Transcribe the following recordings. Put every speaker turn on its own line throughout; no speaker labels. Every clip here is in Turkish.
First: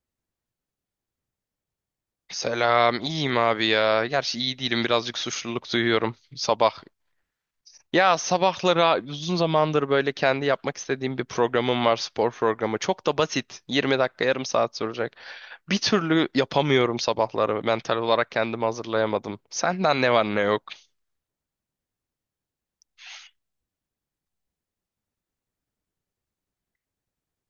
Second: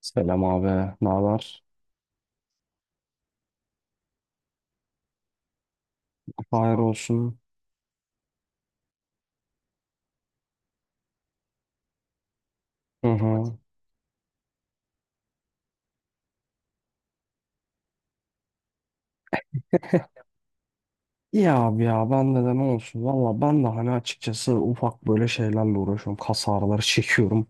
Selam abi. Ne haber?
Selam, iyiyim abi ya. Gerçi iyi değilim, birazcık suçluluk duyuyorum
Hayır
sabah.
olsun.
Ya sabahları uzun zamandır böyle kendi yapmak istediğim bir programım var, spor programı. Çok
Hı
da
hı.
basit, 20 dakika, yarım saat sürecek. Bir türlü yapamıyorum sabahları, mental olarak kendimi hazırlayamadım. Senden ne var ne yok.
İyi abi ya ben de ne olsun. Valla ben de hani açıkçası ufak böyle şeylerle uğraşıyorum. Kas ağrıları çekiyorum.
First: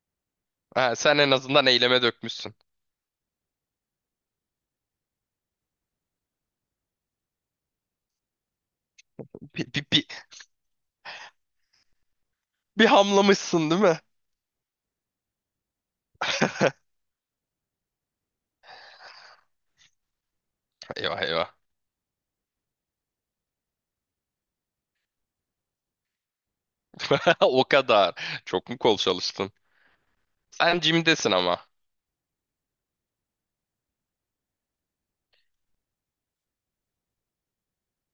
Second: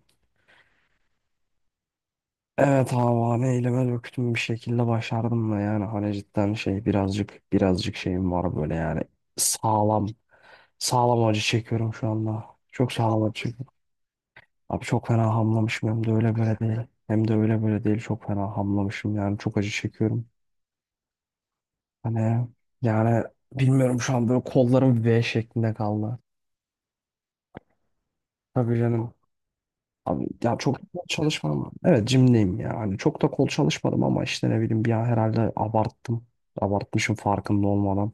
Ha, sen en azından eyleme dökmüşsün.
Evet abi hani elime döktüm bir şekilde başardım da yani hani cidden şey birazcık şeyim var böyle yani
Bir, bir,
sağlam
bir,
sağlam acı çekiyorum şu anda.
bir
Çok sağlam acı
hamlamışsın,
çekiyorum.
değil mi?
Abi çok fena hamlamışım hem de öyle böyle değil. Hem de öyle böyle değil çok fena hamlamışım yani çok acı çekiyorum.
Eyvah, eyvah.
Hani yani bilmiyorum şu an böyle kollarım V şeklinde kaldı.
O kadar. Çok
Tabii
mu kol
canım.
çalıştın?
Abi ya çok
Sen
da kol
jimdesin ama.
çalışmadım. Evet jimdeyim ya. Hani çok da kol çalışmadım ama işte ne bileyim bir an herhalde abarttım. Abartmışım farkında olmadan.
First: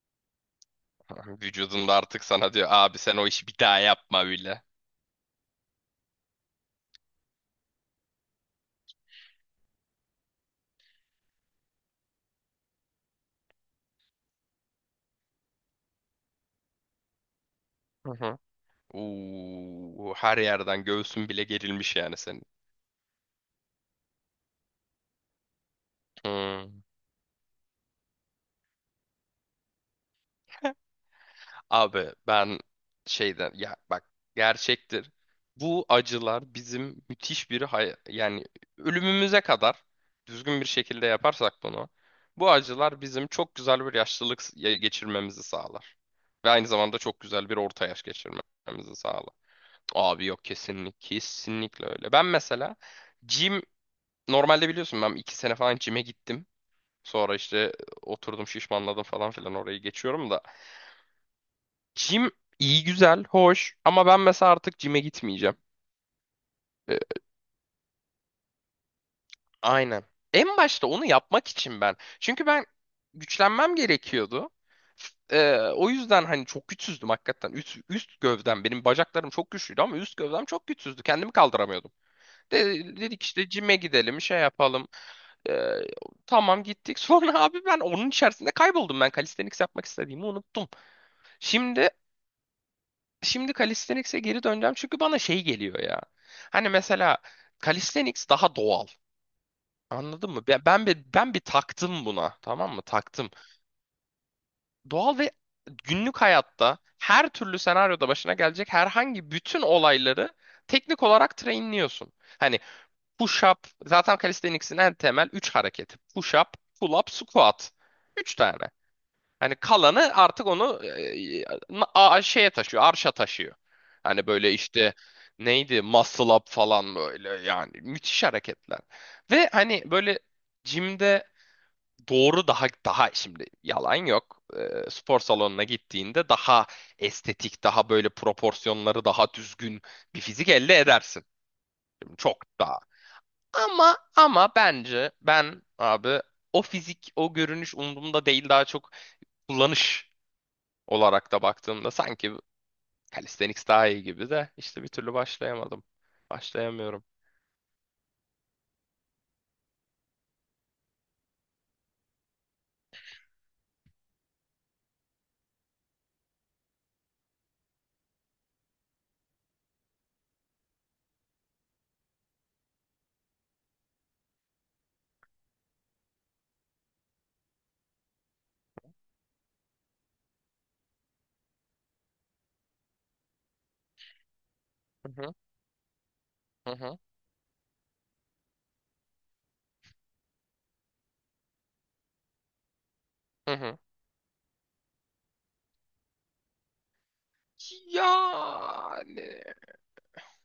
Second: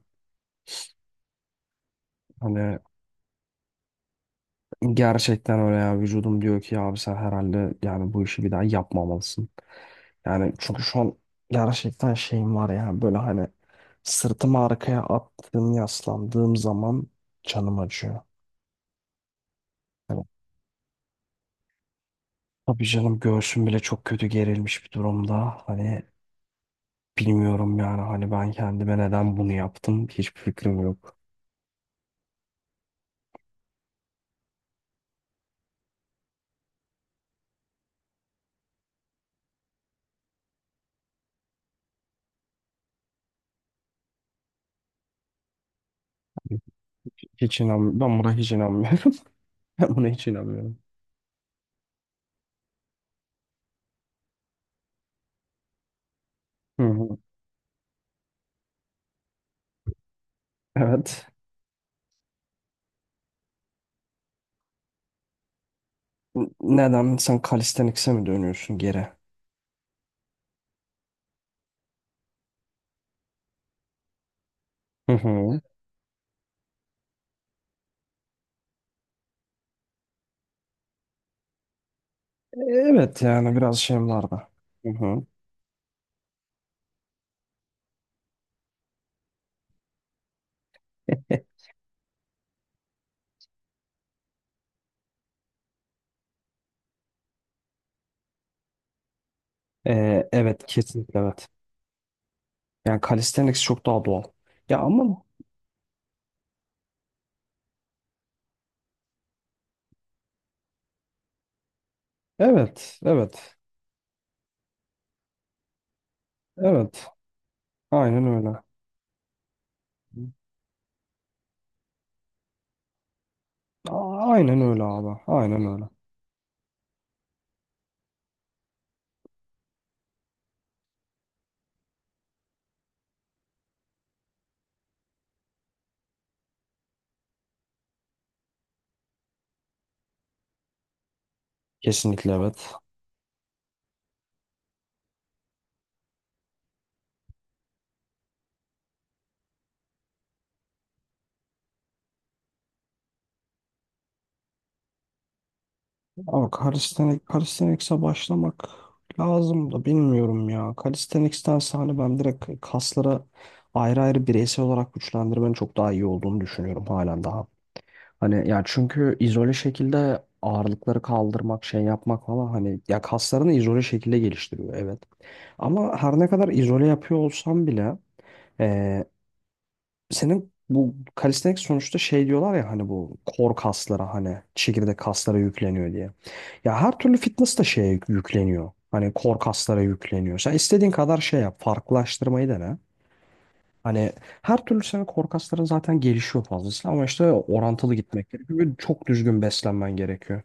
Vücudunda artık sana diyor,
Hani
abi sen o işi bir daha yapma bile.
gerçekten öyle ya vücudum diyor ki ya abi sen herhalde yani bu işi bir daha yapmamalısın. Yani çünkü şu an gerçekten şeyim var ya böyle hani sırtımı arkaya attığım yaslandığım zaman canım
Hı
acıyor.
hı. Oo,
Hani
her yerden göğsün bile gerilmiş yani senin.
tabii canım göğsüm bile çok kötü gerilmiş bir durumda. Hani
Hmm.
bilmiyorum yani hani ben kendime neden bunu yaptım hiçbir fikrim yok.
Abi ben şeyden ya, bak, gerçektir. Bu acılar bizim müthiş bir yani ölümümüze kadar düzgün bir şekilde yaparsak bunu, bu acılar bizim çok güzel bir yaşlılık geçirmemizi sağlar. Ve aynı zamanda çok güzel bir
Hiç
orta
inanmıyorum.
yaş
Ben buna hiç
geçirmemizi
inanmıyorum.
sağlar.
Ben buna
Abi
hiç
yok,
inanmıyorum.
kesinlikle kesinlikle öyle. Ben mesela gym, normalde biliyorsun, ben 2 sene falan gym'e gittim.
Hı hı.
Sonra işte oturdum, şişmanladım falan filan, orayı geçiyorum da.
Evet.
Gym iyi, güzel, hoş ama ben mesela artık gym'e gitmeyeceğim.
N-
E,
Neden sen kalistenikse mi dönüyorsun geri?
aynen. En başta onu yapmak için ben. Çünkü ben güçlenmem gerekiyordu.
Hı
E,
hı.
o yüzden hani çok güçsüzdüm hakikaten. Üst gövdem, benim bacaklarım çok güçlüydü ama üst gövdem çok güçsüzdü. Kendimi kaldıramıyordum.
Evet
Dedik işte,
yani biraz
cime
şeyim
gidelim, şey
vardı.
yapalım.
Hı hı.
Ee, tamam, gittik. Sonra abi ben onun içerisinde kayboldum. Ben calisthenics yapmak istediğimi unuttum. Şimdi şimdi calisthenics'e geri döneceğim çünkü bana şey geliyor ya. Hani mesela calisthenics daha doğal. Anladın mı? Ben
Evet
ben bir,
kesinlikle
ben bir
evet.
taktım buna. Tamam mı?
Yani
Taktım.
kalisteniks çok daha doğal. Ya
Doğal
ama
ve günlük hayatta her türlü senaryoda başına gelecek herhangi bütün olayları teknik olarak trainliyorsun. Hani
evet evet.
push-up. Zaten calisthenics'in en temel 3 hareketi: push-up,
Evet.
pull-up, squat.
Aynen
3
öyle.
tane. Hani kalanı artık onu, şeye taşıyor, arşa taşıyor. Hani
A-
böyle
Aynen öyle
işte
abi. Aynen
neydi,
öyle.
muscle up falan, böyle yani müthiş hareketler. Ve hani böyle jimde doğru, daha şimdi, yalan yok. E, spor salonuna gittiğinde daha estetik, daha böyle proporsiyonları daha düzgün bir fizik elde edersin. Şimdi
Kesinlikle
çok
evet.
daha, ama bence ben abi, o fizik, o görünüş umurumda değil, daha çok kullanış olarak da baktığımda sanki calisthenics daha iyi gibi, de işte bir türlü başlayamadım.
Ama
Başlayamıyorum.
calisthenics'e başlamak lazım da bilmiyorum ya. Calisthenics'tense hani ben direkt kaslara ayrı ayrı bireysel olarak güçlendirmenin çok daha iyi olduğunu düşünüyorum halen daha. Hani ya çünkü izole şekilde ağırlıkları kaldırmak, şey yapmak falan hani ya kaslarını izole şekilde geliştiriyor evet. Ama her ne kadar izole yapıyor olsam bile senin bu kalistenik sonuçta şey diyorlar ya hani bu kor kaslara hani çekirdek
Hı hı,
kaslara yükleniyor diye.
hı
Ya her
hı,
türlü fitness da şeye yükleniyor. Hani kor kaslara yükleniyor. Sen istediğin kadar şey yap. Farklılaştırmayı dene.
hı hı.
Hani her türlü senin kor kasların zaten gelişiyor fazlasıyla ama işte orantılı gitmek gerekiyor. Ve çok
Yani
düzgün beslenmen gerekiyor.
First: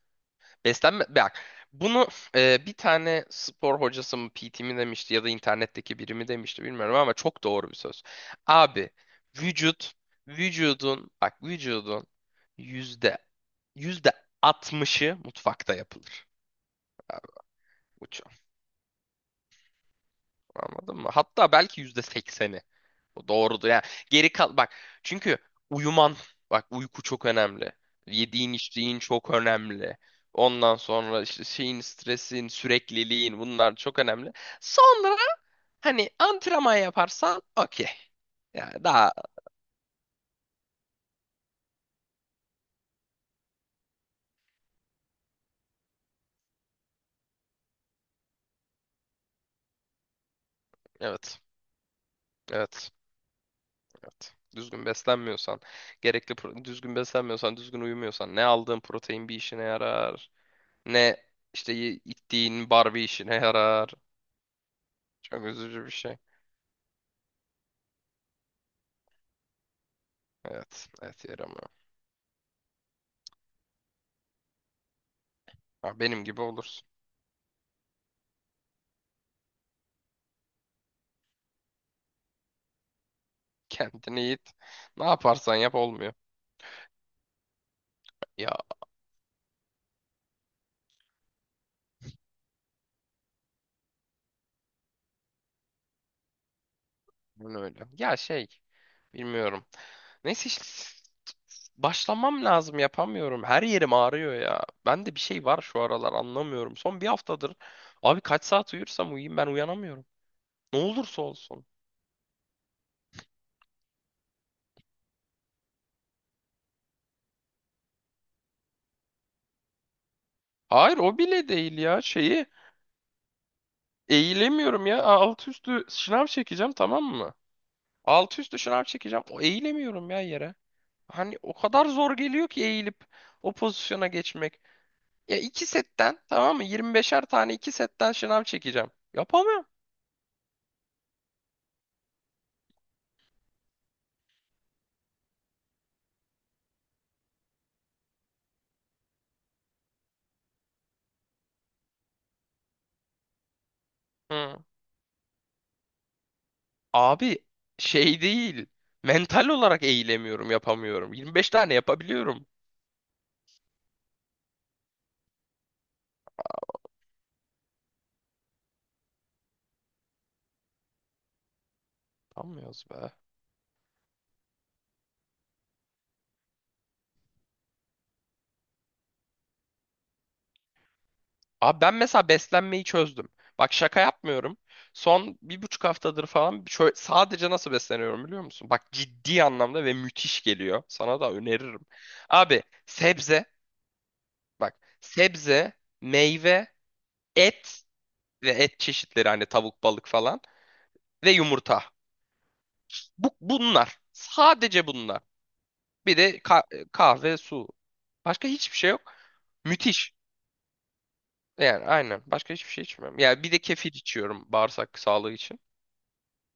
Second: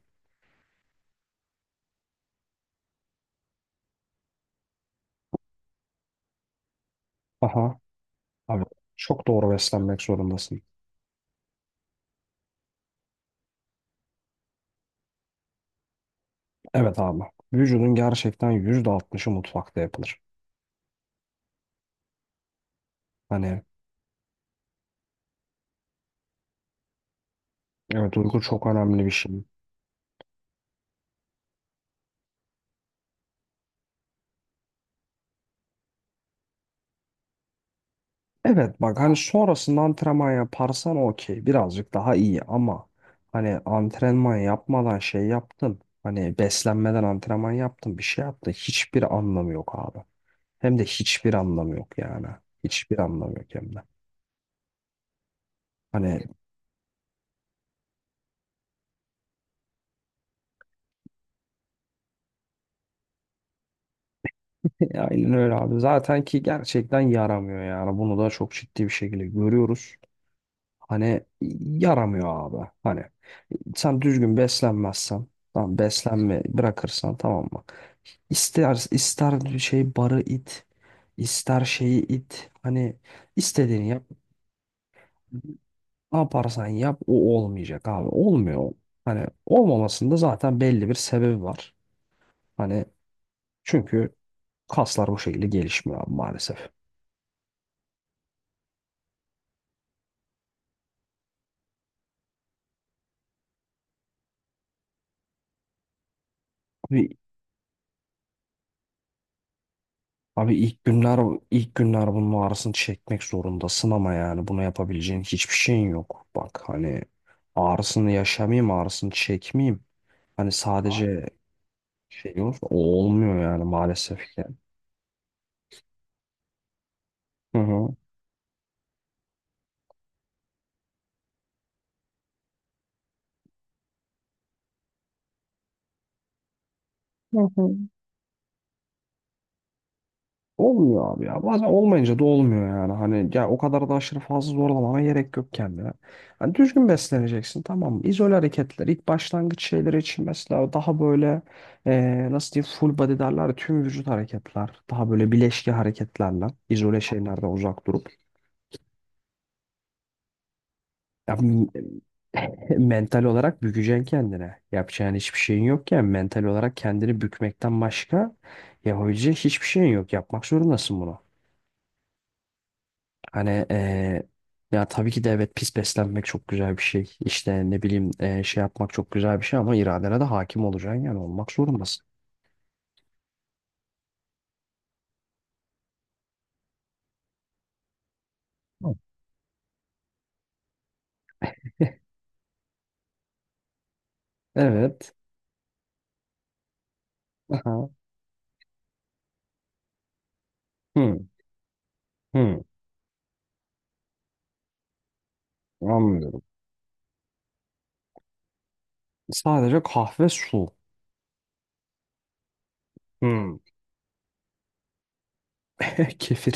beslenme, bak, bunu, bir tane spor hocası mı, PT mi demişti, ya da internetteki biri mi demişti bilmiyorum ama çok doğru bir
Aha.
söz.
Abi
Abi,
çok doğru
vücut
beslenmek zorundasın.
vücudun, bak, vücudun, yüzde yüzde 60'ı mutfakta yapılır.
Evet abi.
Abi,
Vücudun
bu
gerçekten %60'ı mutfakta yapılır.
Anladın mı? Hatta belki %80'i. O
Hani
doğrudur. Yani geri kal, bak, çünkü uyuman, bak, uyku çok önemli.
evet uyku
Yediğin,
çok
içtiğin
önemli bir
çok
şey.
önemli. Ondan sonra işte şeyin, stresin, sürekliliğin, bunlar çok önemli. Sonra hani antrenman yaparsan okey.
Evet
Yani
bak
daha,
hani sonrasında antrenman yaparsan okey birazcık daha iyi ama hani antrenman yapmadan şey yaptın hani beslenmeden antrenman yaptın bir şey yaptın hiçbir anlamı yok abi. Hem de hiçbir
evet.
anlamı yok yani.
Evet.
Hiçbir anlamı yok hem de.
Evet. Düzgün beslenmiyorsan,
Hani
gerekli düzgün beslenmiyorsan, düzgün uyumuyorsan, ne aldığın protein bir işine yarar, ne işte içtiğin bar bir işine yarar.
aynen
Çok
öyle abi.
üzücü bir şey.
Zaten ki gerçekten yaramıyor yani. Bunu da çok ciddi bir şekilde görüyoruz.
Evet.
Hani
Evet, yaramıyor.
yaramıyor abi. Hani sen düzgün beslenmezsen, tamam
Ha, benim gibi
beslenme
olursun.
bırakırsan tamam mı? İster ister şey barı it, ister şeyi it. Hani istediğini yap.
Kendini yiğit. Ne yaparsan yap, olmuyor.
Ne yaparsan yap o olmayacak abi.
Ya,
Olmuyor. Hani olmamasında zaten belli bir sebebi var. Hani çünkü kaslar o şekilde gelişmiyor abi maalesef.
bunu öyle. Ya şey. Bilmiyorum. Neyse işte. Başlamam lazım, yapamıyorum. Her yerim ağrıyor ya. Bende bir şey var şu aralar, anlamıyorum. Son bir
Abi,
haftadır abi, kaç saat uyursam uyuyayım, ben uyanamıyorum.
abi
Ne
ilk günler
olursa olsun.
ilk günler bunun ağrısını çekmek zorundasın ama yani bunu yapabileceğin hiçbir şeyin yok. Bak hani ağrısını yaşamayayım, ağrısını çekmeyeyim. Hani
Hayır, o
sadece
bile değil ya,
şey
şeyi.
olur. O olmuyor yani maalesef ki.
Eğilemiyorum ya. Alt üstü şınav çekeceğim, tamam mı?
Hı hı.
Alt üstü şınav çekeceğim. O eğilemiyorum ya yere. Hani o kadar zor geliyor ki eğilip o pozisyona geçmek. Ya iki setten, tamam mı? 25'er tane iki setten şınav çekeceğim. Yapamıyorum.
Olmuyor abi ya. Bazen olmayınca da olmuyor yani. Hani ya o kadar da aşırı fazla zorlamana gerek yok kendine. Hani düzgün besleneceksin tamam mı? İzole hareketler ilk başlangıç şeyleri için mesela daha böyle nasıl diyeyim full body derler ya, tüm vücut
Hı.
hareketler. Daha böyle bileşki hareketlerle izole
Abi,
şeylerden uzak durup
şey değil. Mental olarak eğilemiyorum, yapamıyorum.
ya,
25 tane yapabiliyorum.
mental olarak bükeceksin kendine. Yapacağın hiçbir şeyin yokken mental olarak kendini bükmekten başka yapabileceğin hiçbir şeyin yok. Yapmak zorundasın bunu.
Yapamıyoruz be.
Hani ya tabii ki de evet pis beslenmek çok güzel bir şey. İşte ne bileyim şey yapmak çok güzel bir şey ama iradene de hakim olacaksın yani olmak
Abi ben
zorundasın.
mesela beslenmeyi çözdüm. Bak, şaka yapmıyorum. Son 1,5 haftadır falan şöyle, sadece nasıl besleniyorum biliyor musun? Bak,
Hı.
ciddi anlamda ve müthiş geliyor. Sana da öneririm. Abi, bak,
Evet.
sebze, meyve, et
Aha.
ve et çeşitleri, hani tavuk, balık falan
Hı,
ve yumurta.
hı.
Bunlar. Sadece bunlar. Bir de
Anlıyorum.
kahve, su. Başka hiçbir şey yok.
Sadece
Müthiş.
kahve su.
Yani aynen. Başka hiçbir şey içmiyorum. Yani bir
Hı.
de kefir içiyorum bağırsak sağlığı için.
Kefir.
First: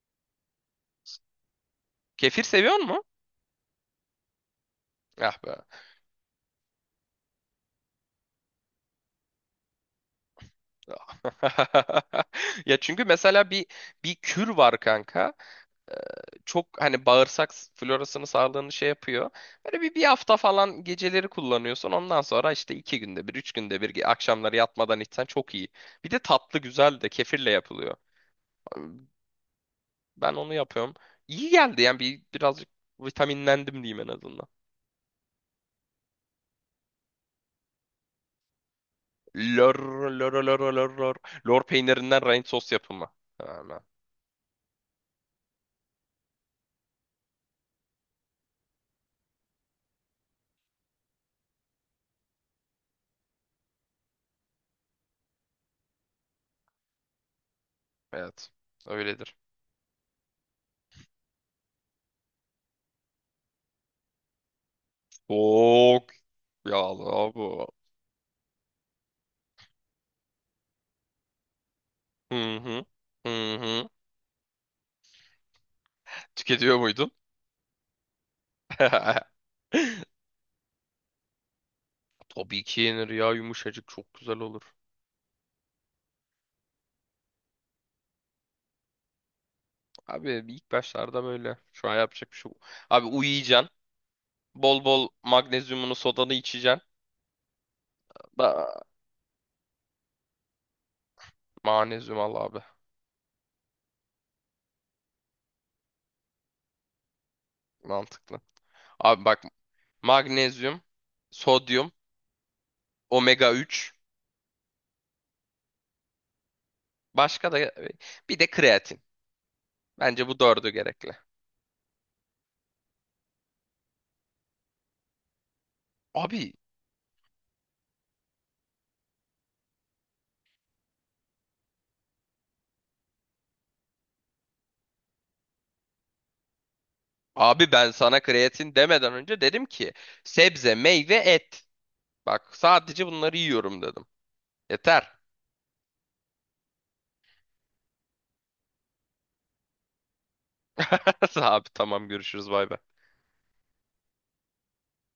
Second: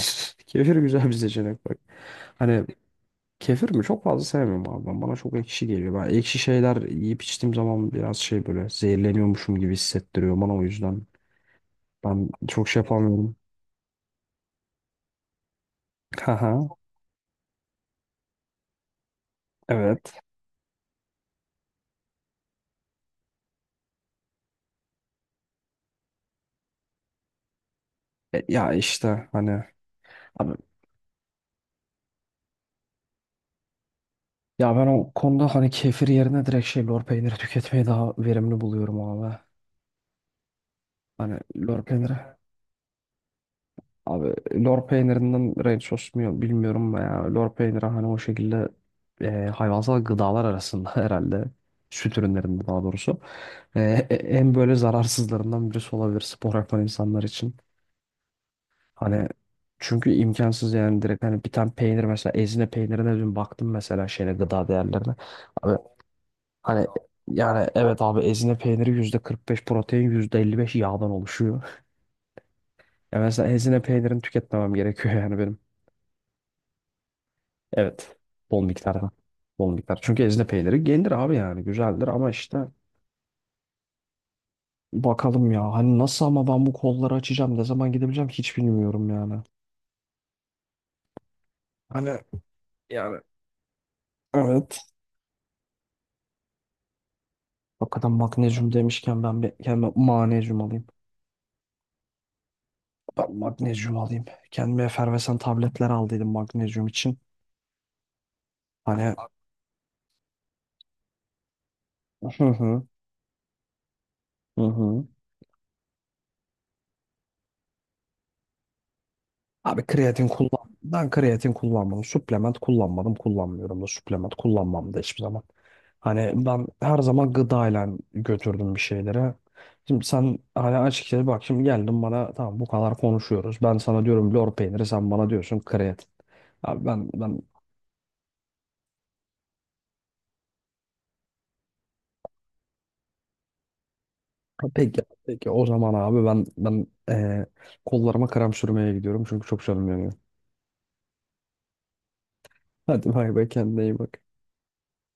Kefir güzel bir seçenek bak.
Kefir
Hani
seviyor mu?
kefir mi? Çok fazla sevmiyorum abi ben. Bana çok
Ah be.
ekşi geliyor. Ben ekşi şeyler yiyip içtiğim zaman biraz şey böyle zehirleniyormuşum gibi hissettiriyor bana o yüzden. Ben çok
Ya
şey
çünkü
yapamıyorum.
mesela bir kür var, kanka.
Haha.
Çok hani bağırsak florasını, sağlığını şey yapıyor. Böyle bir
Evet.
hafta falan geceleri kullanıyorsun. Ondan sonra işte iki günde bir, üç günde bir akşamları yatmadan içsen çok iyi. Bir de tatlı güzel de kefirle yapılıyor.
Ya işte hani
Ben
abi
onu yapıyorum. İyi geldi yani, birazcık vitaminlendim diyeyim en azından.
ya ben o konuda hani kefir yerine direkt şey lor peyniri tüketmeyi daha verimli buluyorum abi.
Lor, lor, lor, lor, lor.
Hani
Lor
lor peyniri.
peynirinden rain sos yapımı. Hemen.
Abi lor peynirinden ranch sos mu bilmiyorum ya. Lor peyniri hani o şekilde hayvansal gıdalar arasında herhalde süt ürünlerinde daha doğrusu e, en böyle zararsızlarından birisi olabilir spor yapan insanlar için.
Evet.
Hani
Öyledir.
çünkü imkansız yani direkt hani bir tane peynir mesela ezine peynirine dün baktım mesela şeyle gıda değerlerine. Abi
Çok
hani
yağlı bu.
yani evet abi ezine peyniri %45 protein %55 yağdan oluşuyor.
Hı hı.
Ya mesela
Hı
ezine
hı.
peynirini tüketmemem gerekiyor yani benim.
Tüketiyor muydun?
Evet. Bol miktarda. Bol miktar. Çünkü ezine peyniri gelir abi yani. Güzeldir ama işte
Tabii ki yenir ya, yumuşacık, çok güzel olur.
bakalım ya. Hani nasıl ama ben bu kolları açacağım. Ne zaman gidebileceğim hiç bilmiyorum yani.
Abi ilk başlarda böyle. Şu an
Hani
yapacak bir şey yok. Abi
yani
uyuyacaksın. Bol
evet.
bol magnezyumunu, sodanı içeceksin.
Hakikaten magnezyum
Da
demişken ben bir kendime manezyum alayım.
magnezyum al abi.
Ben magnezyum alayım. Kendime efervesan tabletler aldıydım magnezyum için.
Mantıklı.
Hani
Abi bak, magnezyum, sodyum,
hı hı
omega-3.
hı hı.
Başka da bir de kreatin.
Abi kreatin
Bence bu dördü
kullan. Ben
gerekli.
kreatin kullanmadım. Suplement kullanmadım. Kullanmıyorum da suplement kullanmam da hiçbir zaman. Hani
Abi
ben her zaman gıdayla götürdüm bir şeylere. Şimdi sen hani açıkçası bak şimdi geldin bana tamam bu kadar konuşuyoruz. Ben sana diyorum lor peyniri sen bana diyorsun kreatin. Abi ben
abi, ben sana kreatin demeden önce dedim ki sebze, meyve, et. Bak, sadece bunları yiyorum dedim.
ha, peki
Yeter.
peki o zaman abi ben kollarıma krem sürmeye gidiyorum çünkü çok canım yanıyor.
Abi, tamam, görüşürüz, bay bay.
Hadi bay bay kendine iyi bak.